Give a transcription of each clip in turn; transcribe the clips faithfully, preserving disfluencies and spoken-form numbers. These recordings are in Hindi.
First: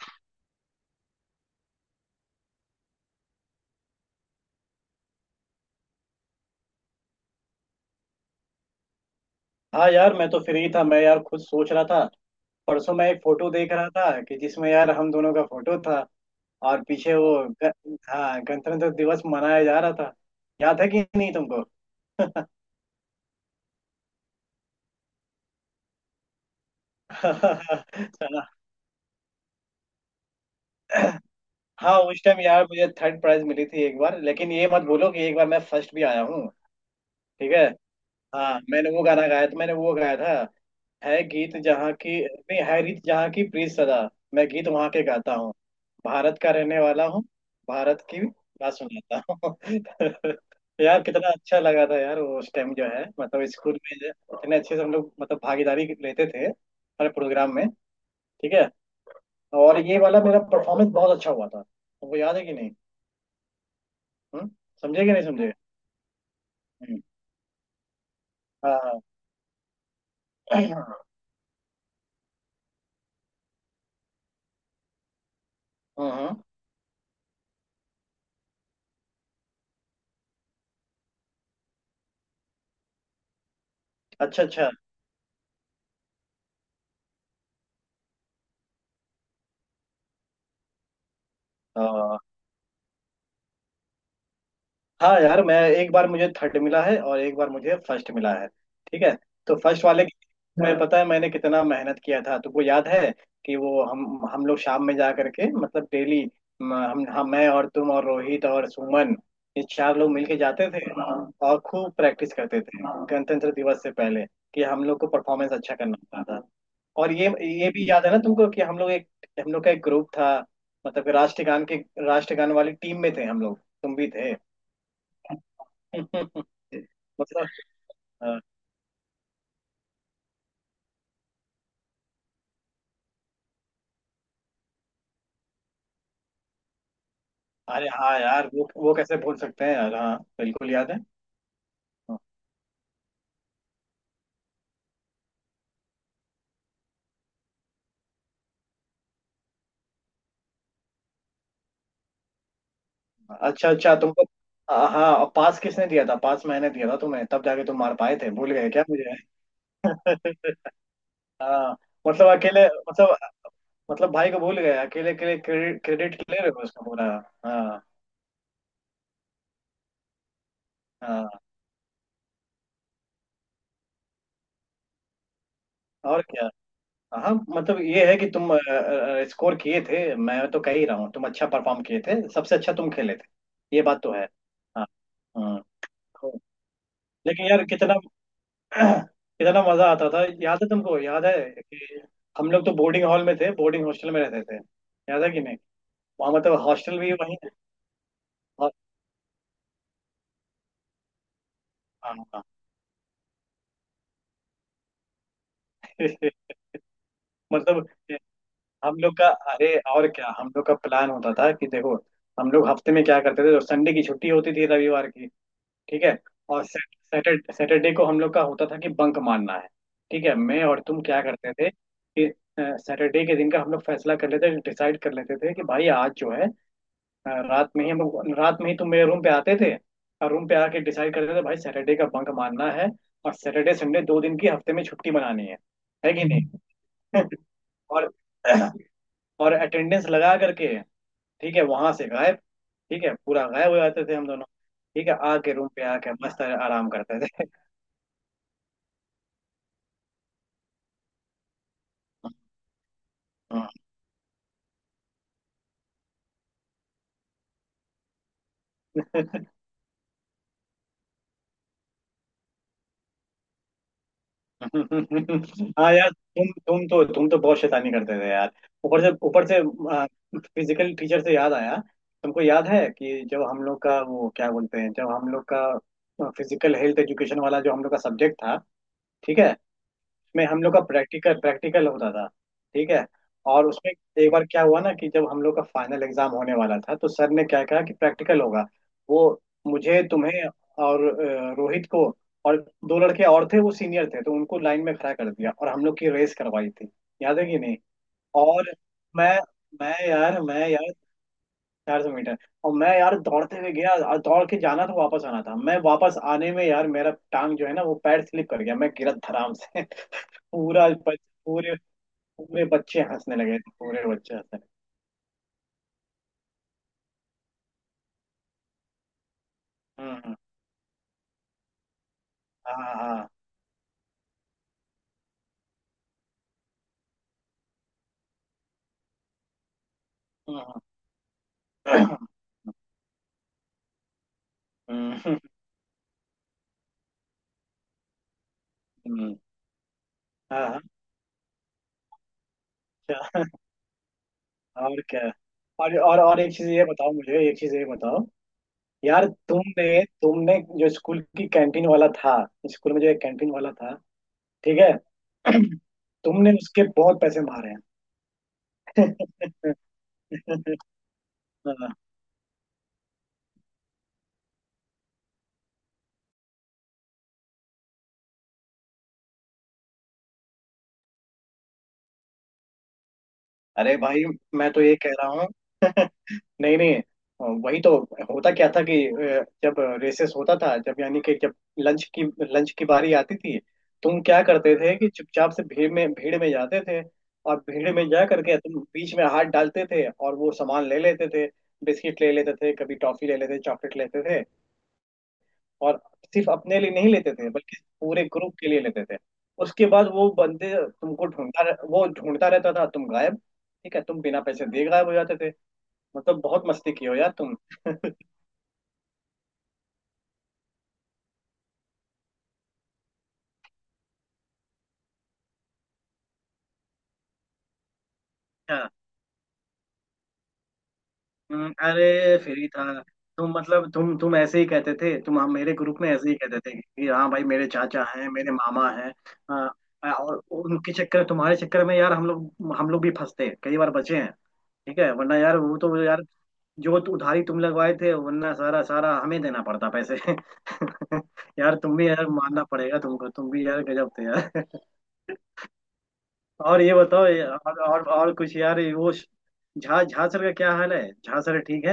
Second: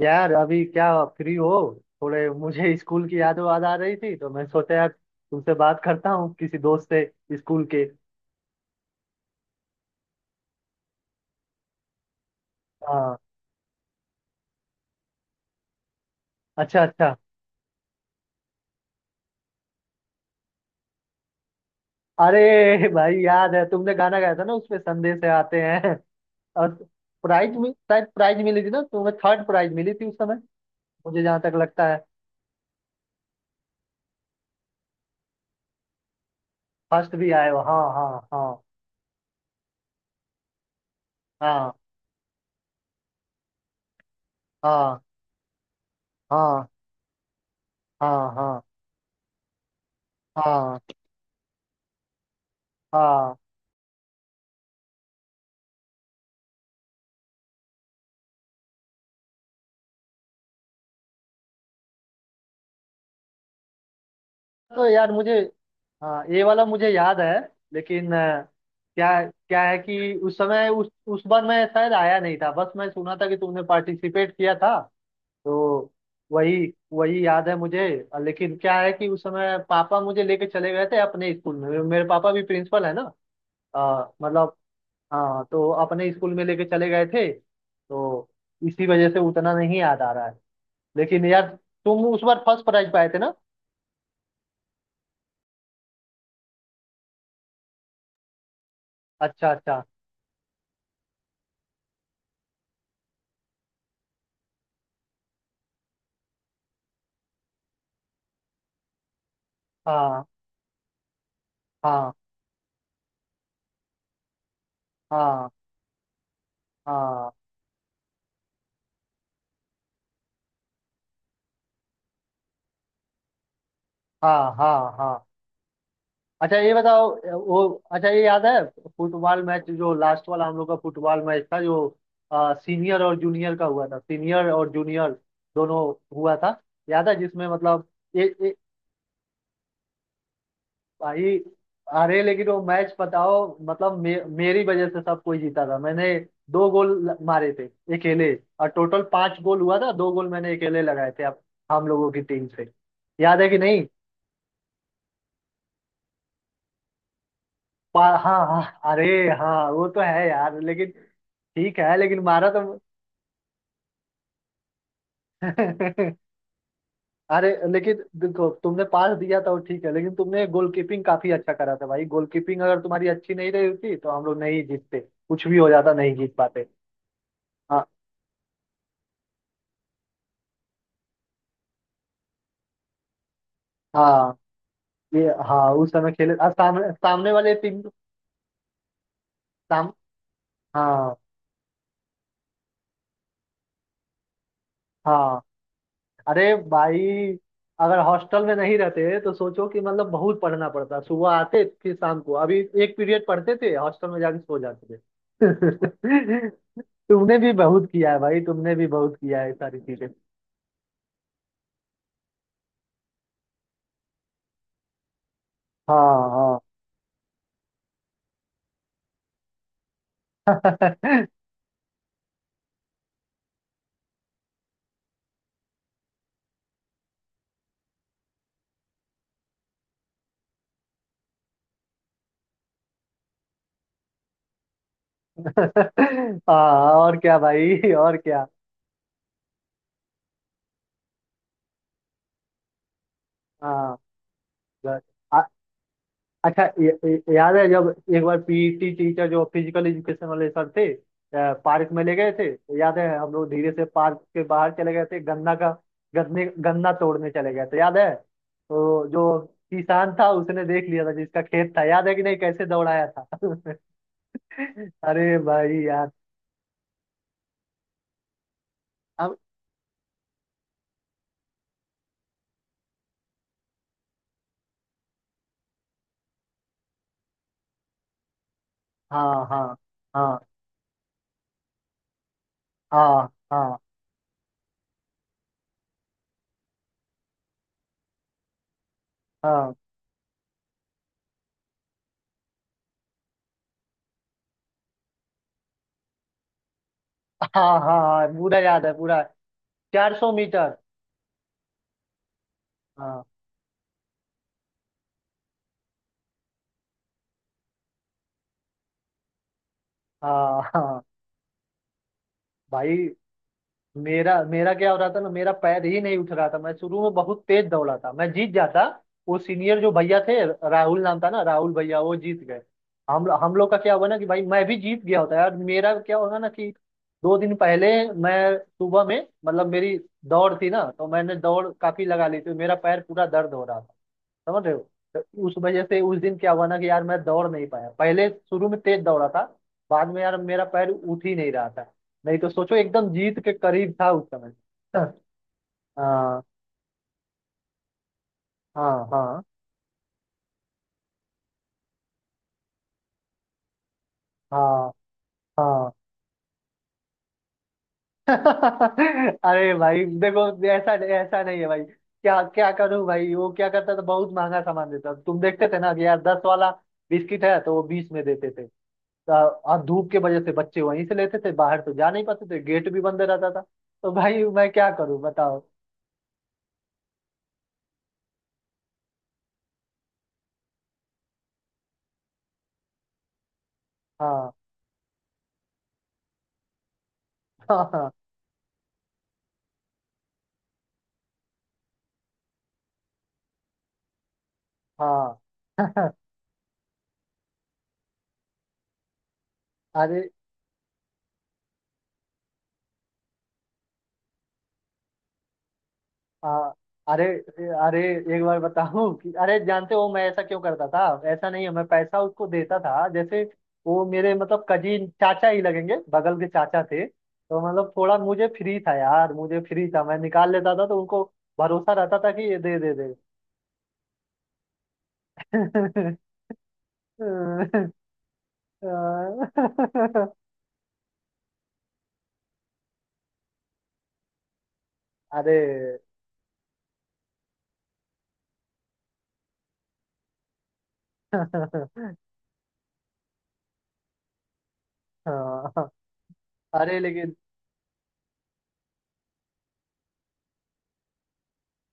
यार, अभी क्या फ्री हो? थोड़े मुझे स्कूल की याद वाद आ रही थी तो मैं सोचा यार तुमसे बात करता हूँ किसी दोस्त से स्कूल के। हाँ यार, मैं तो फ्री था। मैं यार खुद सोच रहा था। परसों मैं हाँ। एक फोटो देख रहा था कि जिसमें यार हम दोनों का फोटो था। और अच्छा अच्छा। पीछे वो ग, हाँ, गणतंत्र दिवस मनाया जा रहा था। याद है कि नहीं तुमको? अरे भाई याद है तुमने गाना गाया था ना उसमें संदेश आते हैं। और प्राइज मिल शायद प्राइज मिली थी ना तुम्हें, थर्ड प्राइज मिली थी उस समय, मुझे जहाँ तक लगता हाँ, है। उस टाइम यार मुझे थर्ड प्राइज मिली थी एक बार। लेकिन ये मत बोलो कि एक बार मैं फर्स्ट भी आया हूँ। फर्स्ट भी आए ठीक हो, है। हाँ हाँ, हाँ। मैंने वो गाना गाया था, मैंने वो गाया था। है गीत हाँ जहाँ की, नहीं है रीत जहाँ की, प्रीत सदा मैं गीत वहाँ हाँ के गाता हूँ, भारत का हाँ रहने वाला हूँ, भारत हाँ की हाँ हाँ बात सुनाता हूँ। हाँ यार कितना अच्छा लगा था यार वो, उस टाइम जो है हाँ। मतलब स्कूल में जो- इतने अच्छे से हम लोग मतलब भागीदारी लेते थे हर प्रोग्राम में। ठीक है। और ये वाला मेरा परफॉर्मेंस बहुत अच्छा हुआ था, तुमको याद है कि नहीं? हम्म। तो समझे यार कि नहीं मुझे, समझे? हाँ ये वाला मुझे हम्म, याद है। लेकिन अ, हाँ हाँ। क्या क्या है कि उस समय उस उस बार मैं शायद आया नहीं था, बस मैं सुना था कि तुमने पार्टिसिपेट किया था तो। हाँ हाँ। वही, वही याद है मुझे। अ, लेकिन क्या है कि उस समय पापा मुझे लेके चले गए थे अपने स्कूल में, मेरे पापा भी प्रिंसिपल है ना। अ, अच्छा मतलब, अच्छा। हाँ, तो अपने स्कूल में लेके चले गए थे तो इसी वजह से उतना नहीं याद आ रहा है। लेकिन यार तुम हाँ। उस बार फर्स्ट प्राइज पाए थे ना। हाँ यार, मैं एक बार मुझे थर्ड मिला है और एक बार मुझे फर्स्ट मिला है। ठीक है। अच्छा तो अच्छा। फर्स्ट वाले में, हाँ पता है मैंने कितना मेहनत किया था, तुमको याद है? कि वो हम हम लोग शाम में जा करके मतलब डेली, हम हम हाँ, मैं और तुम और रोहित और सुमन, ये चार लोग हाँ मिलके जाते थे। और खूब हाँ प्रैक्टिस करते थे गणतंत्र दिवस से पहले, कि हम लोग को हाँ परफॉर्मेंस अच्छा करना होता था। और ये हाँ ये भी याद है ना तुमको, कि हम लोग एक, हम लोग का एक ग्रुप था। मतलब कि राष्ट्रगान के, राष्ट्रगान वाली टीम में थे हम लोग, तुम भी थे। हाँ हाँ हाँ। अच्छा ये बताओ, मतलब वो, अच्छा ये अ, याद है, फुटबॉल मैच जो लास्ट वाला हम लोग का फुटबॉल मैच था जो, आ, सीनियर और जूनियर का हुआ था, सीनियर और जूनियर दोनों हुआ था, याद है जिसमें अरे मतलब, हाँ ये यार, ये वो वो कैसे भूल सकते हैं यार, हाँ बिल्कुल याद है। भाई, अरे लेकिन वो मैच बताओ। मतलब मे, मेरी वजह से सब कोई जीता था। मैंने दो गोल ल- मारे थे अकेले। और टोटल पांच गोल हुआ था, दो गोल मैंने अकेले लगाए थे अब, हम लोगों की टीम से। याद है कि अच्छा नहीं? अच्छा, तुमको अ, हाँ, पास किसने दिया था? पास मैंने दिया था तुम्हें, तब जाके तुम मार पा- पाए थे, हाँ भूल गए हाँ, क्या अरे मुझे? हाँ, वो तो है यार, लेकिन हाँ, ठीक है, लेकिन मतलब मारा अकेले तो। मतलब, मतलब भाई को भूल गए, अकेले अकेले क्रेडिट, क्रेडिट ले रहे हो उसका पूरा। अरे हाँ लेकिन देखो तुमने पास दिया था, वो ठीक है, लेकिन तुमने गोलकीपिंग हाँ, काफी अच्छा करा था भाई। गोलकीपिंग अगर तुम्हारी अच्छी नहीं रही होती तो हम लोग नहीं जीतते, कुछ भी हो जाता, नहीं और जीत क्या। पाते। हाँ मतलब हाँ ये है कि तुम स्कोर किए थे, मैं तो कह ही रहा हूँ, तुम अच्छा परफॉर्म किए थे, सबसे अच्छा तुम खेले थे, ये बात तो है। हाँ, हाँ ये हाँ, उस समय हाँ। खेले आ, सामने, सामने लेकिन वाले यार, टीम। कितना कितना मजा साम आता था, याद है तुमको? हाँ याद है कि हम लोग तो बोर्डिंग हॉल में थे, बोर्डिंग हॉस्टल में रहते थे, याद है कि हाँ। नहीं, वहाँ अरे मतलब भाई, हॉस्टल भी वही है। अगर हॉस्टल में हाँ नहीं रहते तो सोचो कि मतलब बहुत पढ़ना पड़ता, सुबह आते फिर शाम को हाँ। अभी एक पीरियड पढ़ते थे, हॉस्टल में जाके सो जाते थे। तुमने भी बहुत मतलब किया है भाई, तुमने भी हम बहुत लोग का, किया है ये अरे सारी चीजें। और क्या, हम लोग का प्लान होता था कि देखो हम लोग हफ्ते में क्या करते थे, तो संडे की छुट्टी होती थी रविवार की। ठीक है। हाँ और सैटरडे सैटरडे को हम लोग का होता था कि बंक मारना है। ठीक है, मैं और तुम क्या हाँ। करते थे कि सैटरडे के दिन का हम लोग फैसला कर लेते, डिसाइड कर लेते थे कि भाई आज जो है, हाँ, रात में ही हम लोग रात में ही तुम मेरे रूम पे आते थे। और रूम पे आके डिसाइड करते थे भाई सैटरडे का बंक मारना है। और सैटरडे संडे दो दिन की हफ्ते में छुट्टी मनानी है है कि नहीं? हाँ, और क्या भाई, और और क्या। और अटेंडेंस लगा करके, ठीक है वहां से गायब, ठीक है पूरा गायब हो हाँ, जाते थे हम दोनों, बस। ठीक है आ- आके रूम पे आके मस्त अच्छा, आराम य- करते य- थे। याद है जब एक बार पीटी टीचर, जो फिजिकल एजुकेशन वाले सर थे, अ, पार्क में ले गए थे, तो याद है हम लोग हाँ। धीरे से पार्क के बाहर चले गए थे गन्ना का गन्ने गन्ना तोड़ने चले गए थे, याद है? तो जो किसान था उसने देख लिया था, जिसका खेत था, याद है कि नहीं कैसे दौड़ाया था। अरे भाई हाँ यार, यार, तुम तुम तो तुम तो बहुत शैतानी करते थे यार, ऊपर से अब। ऊपर से। फिजिकल टीचर से याद आया, तुमको याद है कि जब हम लोग का वो क्या बोलते हैं, जब हम लोग का फिजिकल हेल्थ एजुकेशन वाला जो हम लोग का सब्जेक्ट था, ठीक हाँ है, हाँ हाँ में हम लोग का प्रैक्टिकल, प्रैक्टिकल होता था। ठीक है, हाँ और हाँ उसमें एक बार क्या हुआ ना, कि जब हम लोग का फाइनल एग्जाम होने वाला था, तो सर ने क्या कहा कि प्रैक्टिकल होगा, वो, हाँ मुझे, तुम्हें और अ, रोहित को, और दो लड़के और थे वो सीनियर थे, तो उनको लाइन में खड़ा कर दिया और हम लोग की रेस करवाई थी, याद है हाँ कि नहीं? हाँ हाँ, पूरा और याद है, पूरा। मैं मैं चार सौ यार मैं मीटर यार चार सौ मीटर, और मैं यार हाँ दौड़ते हुए गया और दौड़ के जाना था, वापस आना था। मैं वापस आने में यार मेरा टांग जो है ना, वो पैर स्लिप कर गया, मैं गिरा धड़ाम से। हाँ पूरा हाँ। बच, पूरे पूरे भाई बच्चे हंसने लगे थे, पूरे बच्चे मेरा हंसने लगे। मेरा क्या हो रहा था ना, मेरा पैर ही नहीं उठ रहा था। मैं शुरू में बहुत तेज दौड़ा था, मैं जीत जाता। वो सीनियर जो हम्म भैया हम्म, थे, राहुल नाम था ना, राहुल भैया, वो जीत गए। हाँ हाँ, हम हम लोग का क्या हुआ ना कि भाई मैं भी जीत गया होता यार। मेरा क्या होगा ना कि दो दिन पहले मैं सुबह में मतलब, मेरी दौड़ थी ना, तो मैंने दौड़ काफी लगा ली थी। मेरा पैर पूरा दर्द हो रहा था, समझ रहे हो। हम्म हम्म, तो उस वजह से उस दिन क्या हुआ ना कि यार मैं दौड़ नहीं पाया। पहले शुरू में तेज दौड़ा हम्म, था, बाद में यार मेरा हाँ हाँ। पैर उठ ही नहीं रहा था। नहीं तो सोचो, एकदम जीत अच्छा, के करीब था उस समय। और क्या। और और और हाँ एक चीज ये बताओ मुझे, एक चीज ये बताओ हाँ यार, हाँ तुमने तुमने जो स्कूल की कैंटीन वाला था, स्कूल में जो एक कैंटीन वाला था, ठीक हाँ है। हाँ। तुमने उसके बहुत पैसे मारे हैं। अरे भाई देखो, ऐसा ऐसा नहीं है भाई, हाँ, क्या क्या करूं भाई? वो क्या करता था, बहुत महंगा सामान देता था। तुम देखते थे ना कि यार दस वाला बिस्किट है तो वो बीस में देते थे। और धूप के वजह से बच्चे वहीं से लेते थे, बाहर तो जा नहीं पाते थे, गेट भी बंद रहता था। अरे तो भाई भाई मैं मैं तो क्या ये कह करूं रहा हूँ। बताओ। नहीं नहीं, अ, वही तो होता क्या था कि अ, जब रेसेस होता था, जब यानी कि जब लंच की लंच की बारी आती थी, तुम क्या हाँ करते थे कि चुपचाप से भीड़ में, भीड़ में जाते थे। और हाँ भीड़ में हाँ जा करके तुम बीच में हाथ डालते थे, और वो सामान ले लेते थे, बिस्किट ले लेते थे, कभी टॉफी ले लेते थे, चॉकलेट लेते थे। हाँ। और सिर्फ अपने लिए नहीं लेते थे, बल्कि पूरे ग्रुप के लिए लेते थे। उसके बाद अरे वो बंदे तुमको ढूंढता रह- वो ढूंढता रहता था, तुम गायब, ठीक है तुम बिना पैसे दिए गायब हो जाते थे। मतलब बहुत हाँ, मस्ती की हो अरे यार तुम। अरे, एक बार बताऊं कि अरे जानते हो मैं ऐसा क्यों करता था? ऐसा नहीं है, मैं पैसा उसको देता था। जैसे वो मेरे मतलब कजीन चाचा ही लगेंगे, बगल के चाचा थे, तो मतलब थोड़ा मुझे फ्री अच्छा, था यार, मुझे फ्री था, मैं निकाल लेता था, तो उनको हम्म, भरोसा रहता था अरे कि ये फिर ही दे था। दे तुम मतलब तुम तुम ऐसे ही कहते थे, तुम हम मेरे ग्रुप में ऐसे ही कहते थे कि दे। हाँ भाई मेरे चाचा हैं, मेरे मामा हैं। हाँ, अरे, और उनके चक्कर तुम्हारे चक्कर में यार, हम लोग हम लोग भी फंसते हैं, कई बार बचे हैं। ठीक है, वरना यार वो तो यार, जो तु- उधारी तुम लगवाए थे, वरना सारा सारा हमें देना पड़ता पैसे। यार तुम भी यार, मानना पड़ेगा तुमको, तुम भी यार गजब थे यार। हाँ, और ये अरे बताओ लेकिन, ये- और और, और कुछ यार, ये वो श- झा झा सर का क्या हाल है? झा सर ठीक है?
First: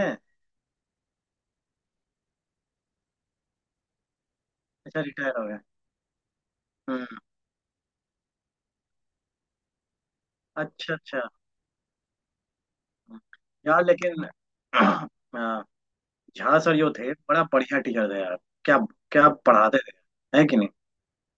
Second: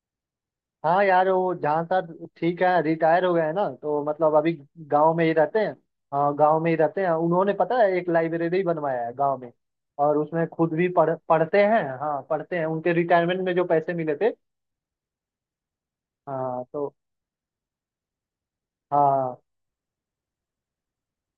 हाँ यार वो जहाँ साहब ठीक है, रिटायर हो गए हैं ना, तो मतलब अभी अच्छा, गांव में ही रिटायर हो गए? रहते हैं। हाँ, गांव में ही रहते हम्म। हैं, उन्होंने पता है एक लाइब्रेरी बनवाया है गांव में। और उसमें खुद भी अच्छा पढ़ अच्छा। पढ़ते हैं, हाँ पढ़ते हैं, उनके हम्म। रिटायरमेंट में जो यार पैसे मिले लेकिन थे। हाँ, झा हाँ, सर जो तो थे बड़ा बढ़िया टीचर थे यार। क्या क्या हाँ पढ़ाते थे, है कि नहीं?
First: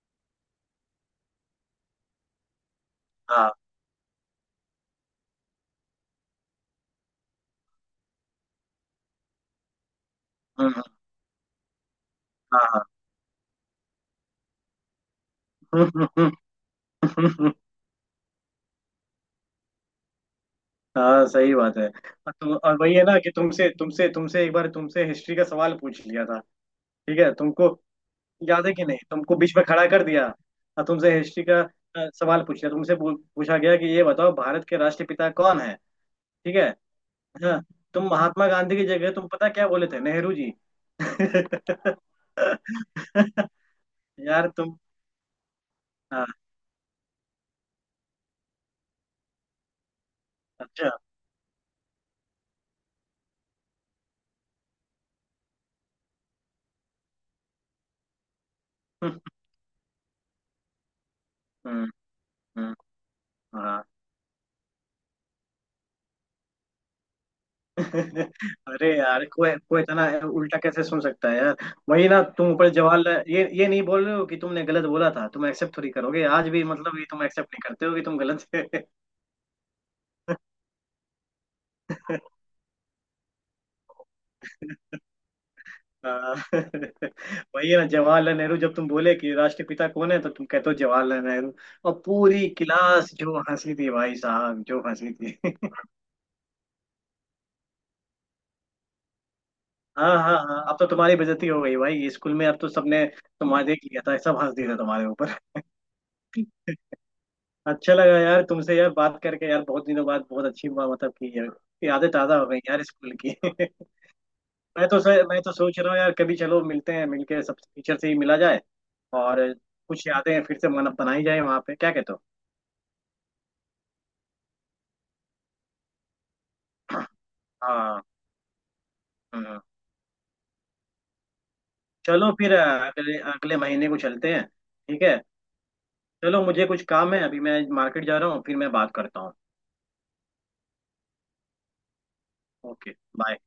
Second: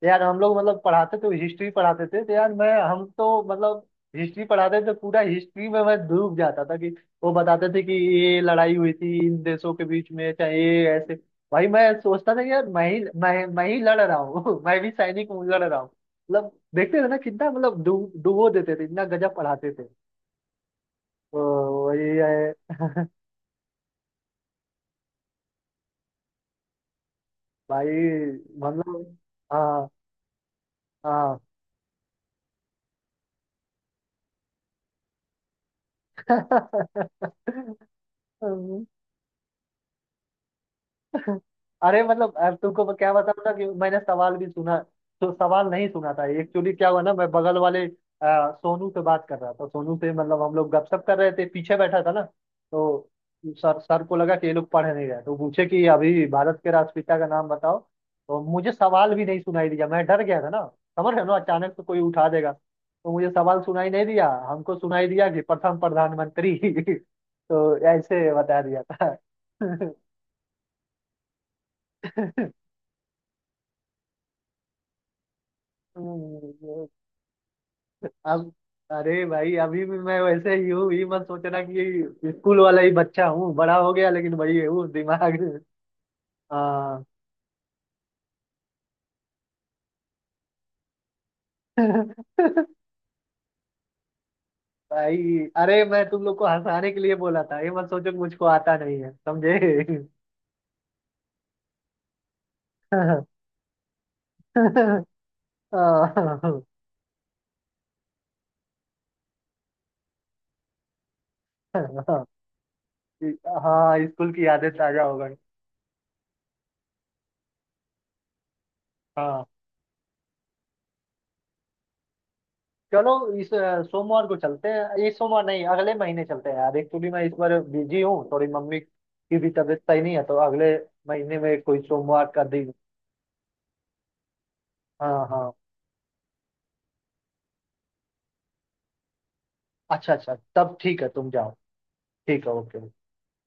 यार, हम लोग मतलब पढ़ाते तो हिस्ट्री पढ़ाते थे, तो यार मैं हम तो हाँ, मतलब, हिस्ट्री पढ़ाते थे तो पूरा हिस्ट्री में मैं डूब जाता था कि, वो बताते थे कि ये लड़ाई हुई थी इन देशों के बीच में, चाहे हम्म, ये ऐसे। भाई मैं सोचता था कि हाँ यार हाँ। मैं ही मैं मैं ही लड़ रहा हूँ। मैं भी सैनिक हूँ, लड़ रहा हूँ, मतलब देखते थे ना कितना मतलब डूब डुबो देते थे, इतना गजब पढ़ाते थे। हाँ सही बात तो है। वही और है तुम, और वही है ना कि तुमसे तुमसे तुमसे एक बार तुमसे हिस्ट्री का सवाल पूछ लिया था, ठीक है, तुमको भाई, याद है कि नहीं? मतलब। तुमको बीच में खड़ा हाँ कर दिया, और तुमसे हिस्ट्री का अ, सवाल पूछ लिया, तुमसे पू- पूछा गया कि ये बताओ भारत के राष्ट्रपिता कौन है? ठीक है, हाँ। हाँ, तुम महात्मा गांधी की जगह तुम पता क्या बोले थे? नेहरू जी। अरे मतलब, अब तुमको मैं क्या बताऊं ना कि मैंने सवाल भी यार सुना, तुम, तो सवाल नहीं सुना था, हाँ, एक्चुअली क्या हुआ ना, मैं बगल वाले अ, सोनू से बात कर रहा था, सोनू से मतलब हम लोग अच्छा, गपशप कर रहे थे, पीछे बैठा था ना। तो सर सर को लगा कि ये लोग पढ़ नहीं रहे, तो पूछे कि अभी भारत के राष्ट्रपिता का नाम बताओ। तो मुझे सवाल हम्म भी नहीं सुनाई दिया, मैं डर गया था ना, समझ रहे हो ना, अचानक से हम्म, कोई उठा देगा। हम्म, तो मुझे सवाल हाँ। सुनाई नहीं दिया, हमको सुनाई दिया कि प्रथम प्रधानमंत्री, तो ऐसे बता दिया अरे था। यार, कोई कोई इतना उल्टा कैसे सुन सकता है यार। वही ना, तुम ऊपर जवाहरलाल, ये ये नहीं बोल रहे हो कि तुमने गलत बोला था, तुम एक्सेप्ट थोड़ी करोगे आज भी, हम्म, मतलब ये तुम एक्सेप्ट नहीं करते हो कि तुम गलत। अब, अरे भाई अभी भी मैं वैसे ही हूँ, ये मत सोचना कि स्कूल वाला ही बच्चा हूँ, बड़ा हो गया लेकिन वही हूँ दिमाग। हाँ। हाँ। वही है ना जवाहरलाल नेहरू, जब तुम बोले कि राष्ट्रपिता कौन है तो तुम कहते हो जवाहरलाल नेहरू। और पूरी क्लास जो हंसी थी भाई साहब, जो हंसी भाई थी। अरे मैं तुम लोग को हंसाने के लिए बोला था, ये मत सोचो कि मुझको आता नहीं है, समझे। हाँ हाँ हाँ, अब तो तुम्हारी बेइज्जती हो गई भाई स्कूल में, अब तो सबने हाँ। तुम्हारे देख लिया था, सब हंस दिए थे तुम्हारे ऊपर। अच्छा लगा यार तुमसे यार बात करके यार, बहुत दिनों बाद बहुत अच्छी बात मतलब की यार। यादें ताजा हो गई यार स्कूल की। हाँ, स्कूल की यादें मैं तो ताजा हो सर, गई। मैं तो सोच रहा हूँ यार, कभी चलो मिलते हैं, मिलके सब टीचर से ही मिला जाए। हाँ। और कुछ यादें फिर से मन बनाई जाए वहाँ पे, क्या कहते हो? चलो, इस अ, सोमवार को चलते हैं, इस सोमवार नहीं, अगले महीने चलते हैं यार। एक्चुअली मैं इस बार बिजी हाँ हूँ थोड़ी, मम्मी की भी हाँ। तबीयत सही नहीं है, तो अगले महीने में कोई सोमवार चलो का फिर दिन। अ, अगले अगले महीने को चलते हैं। ठीक है। हाँ हाँ। चलो मुझे कुछ काम है, अभी मैं मार्केट जा रहा हूँ, फिर मैं बात करता हूँ। अच्छा अच्छा, तब ठीक है, तुम जाओ। ठीक है, ओके। Okay, bye.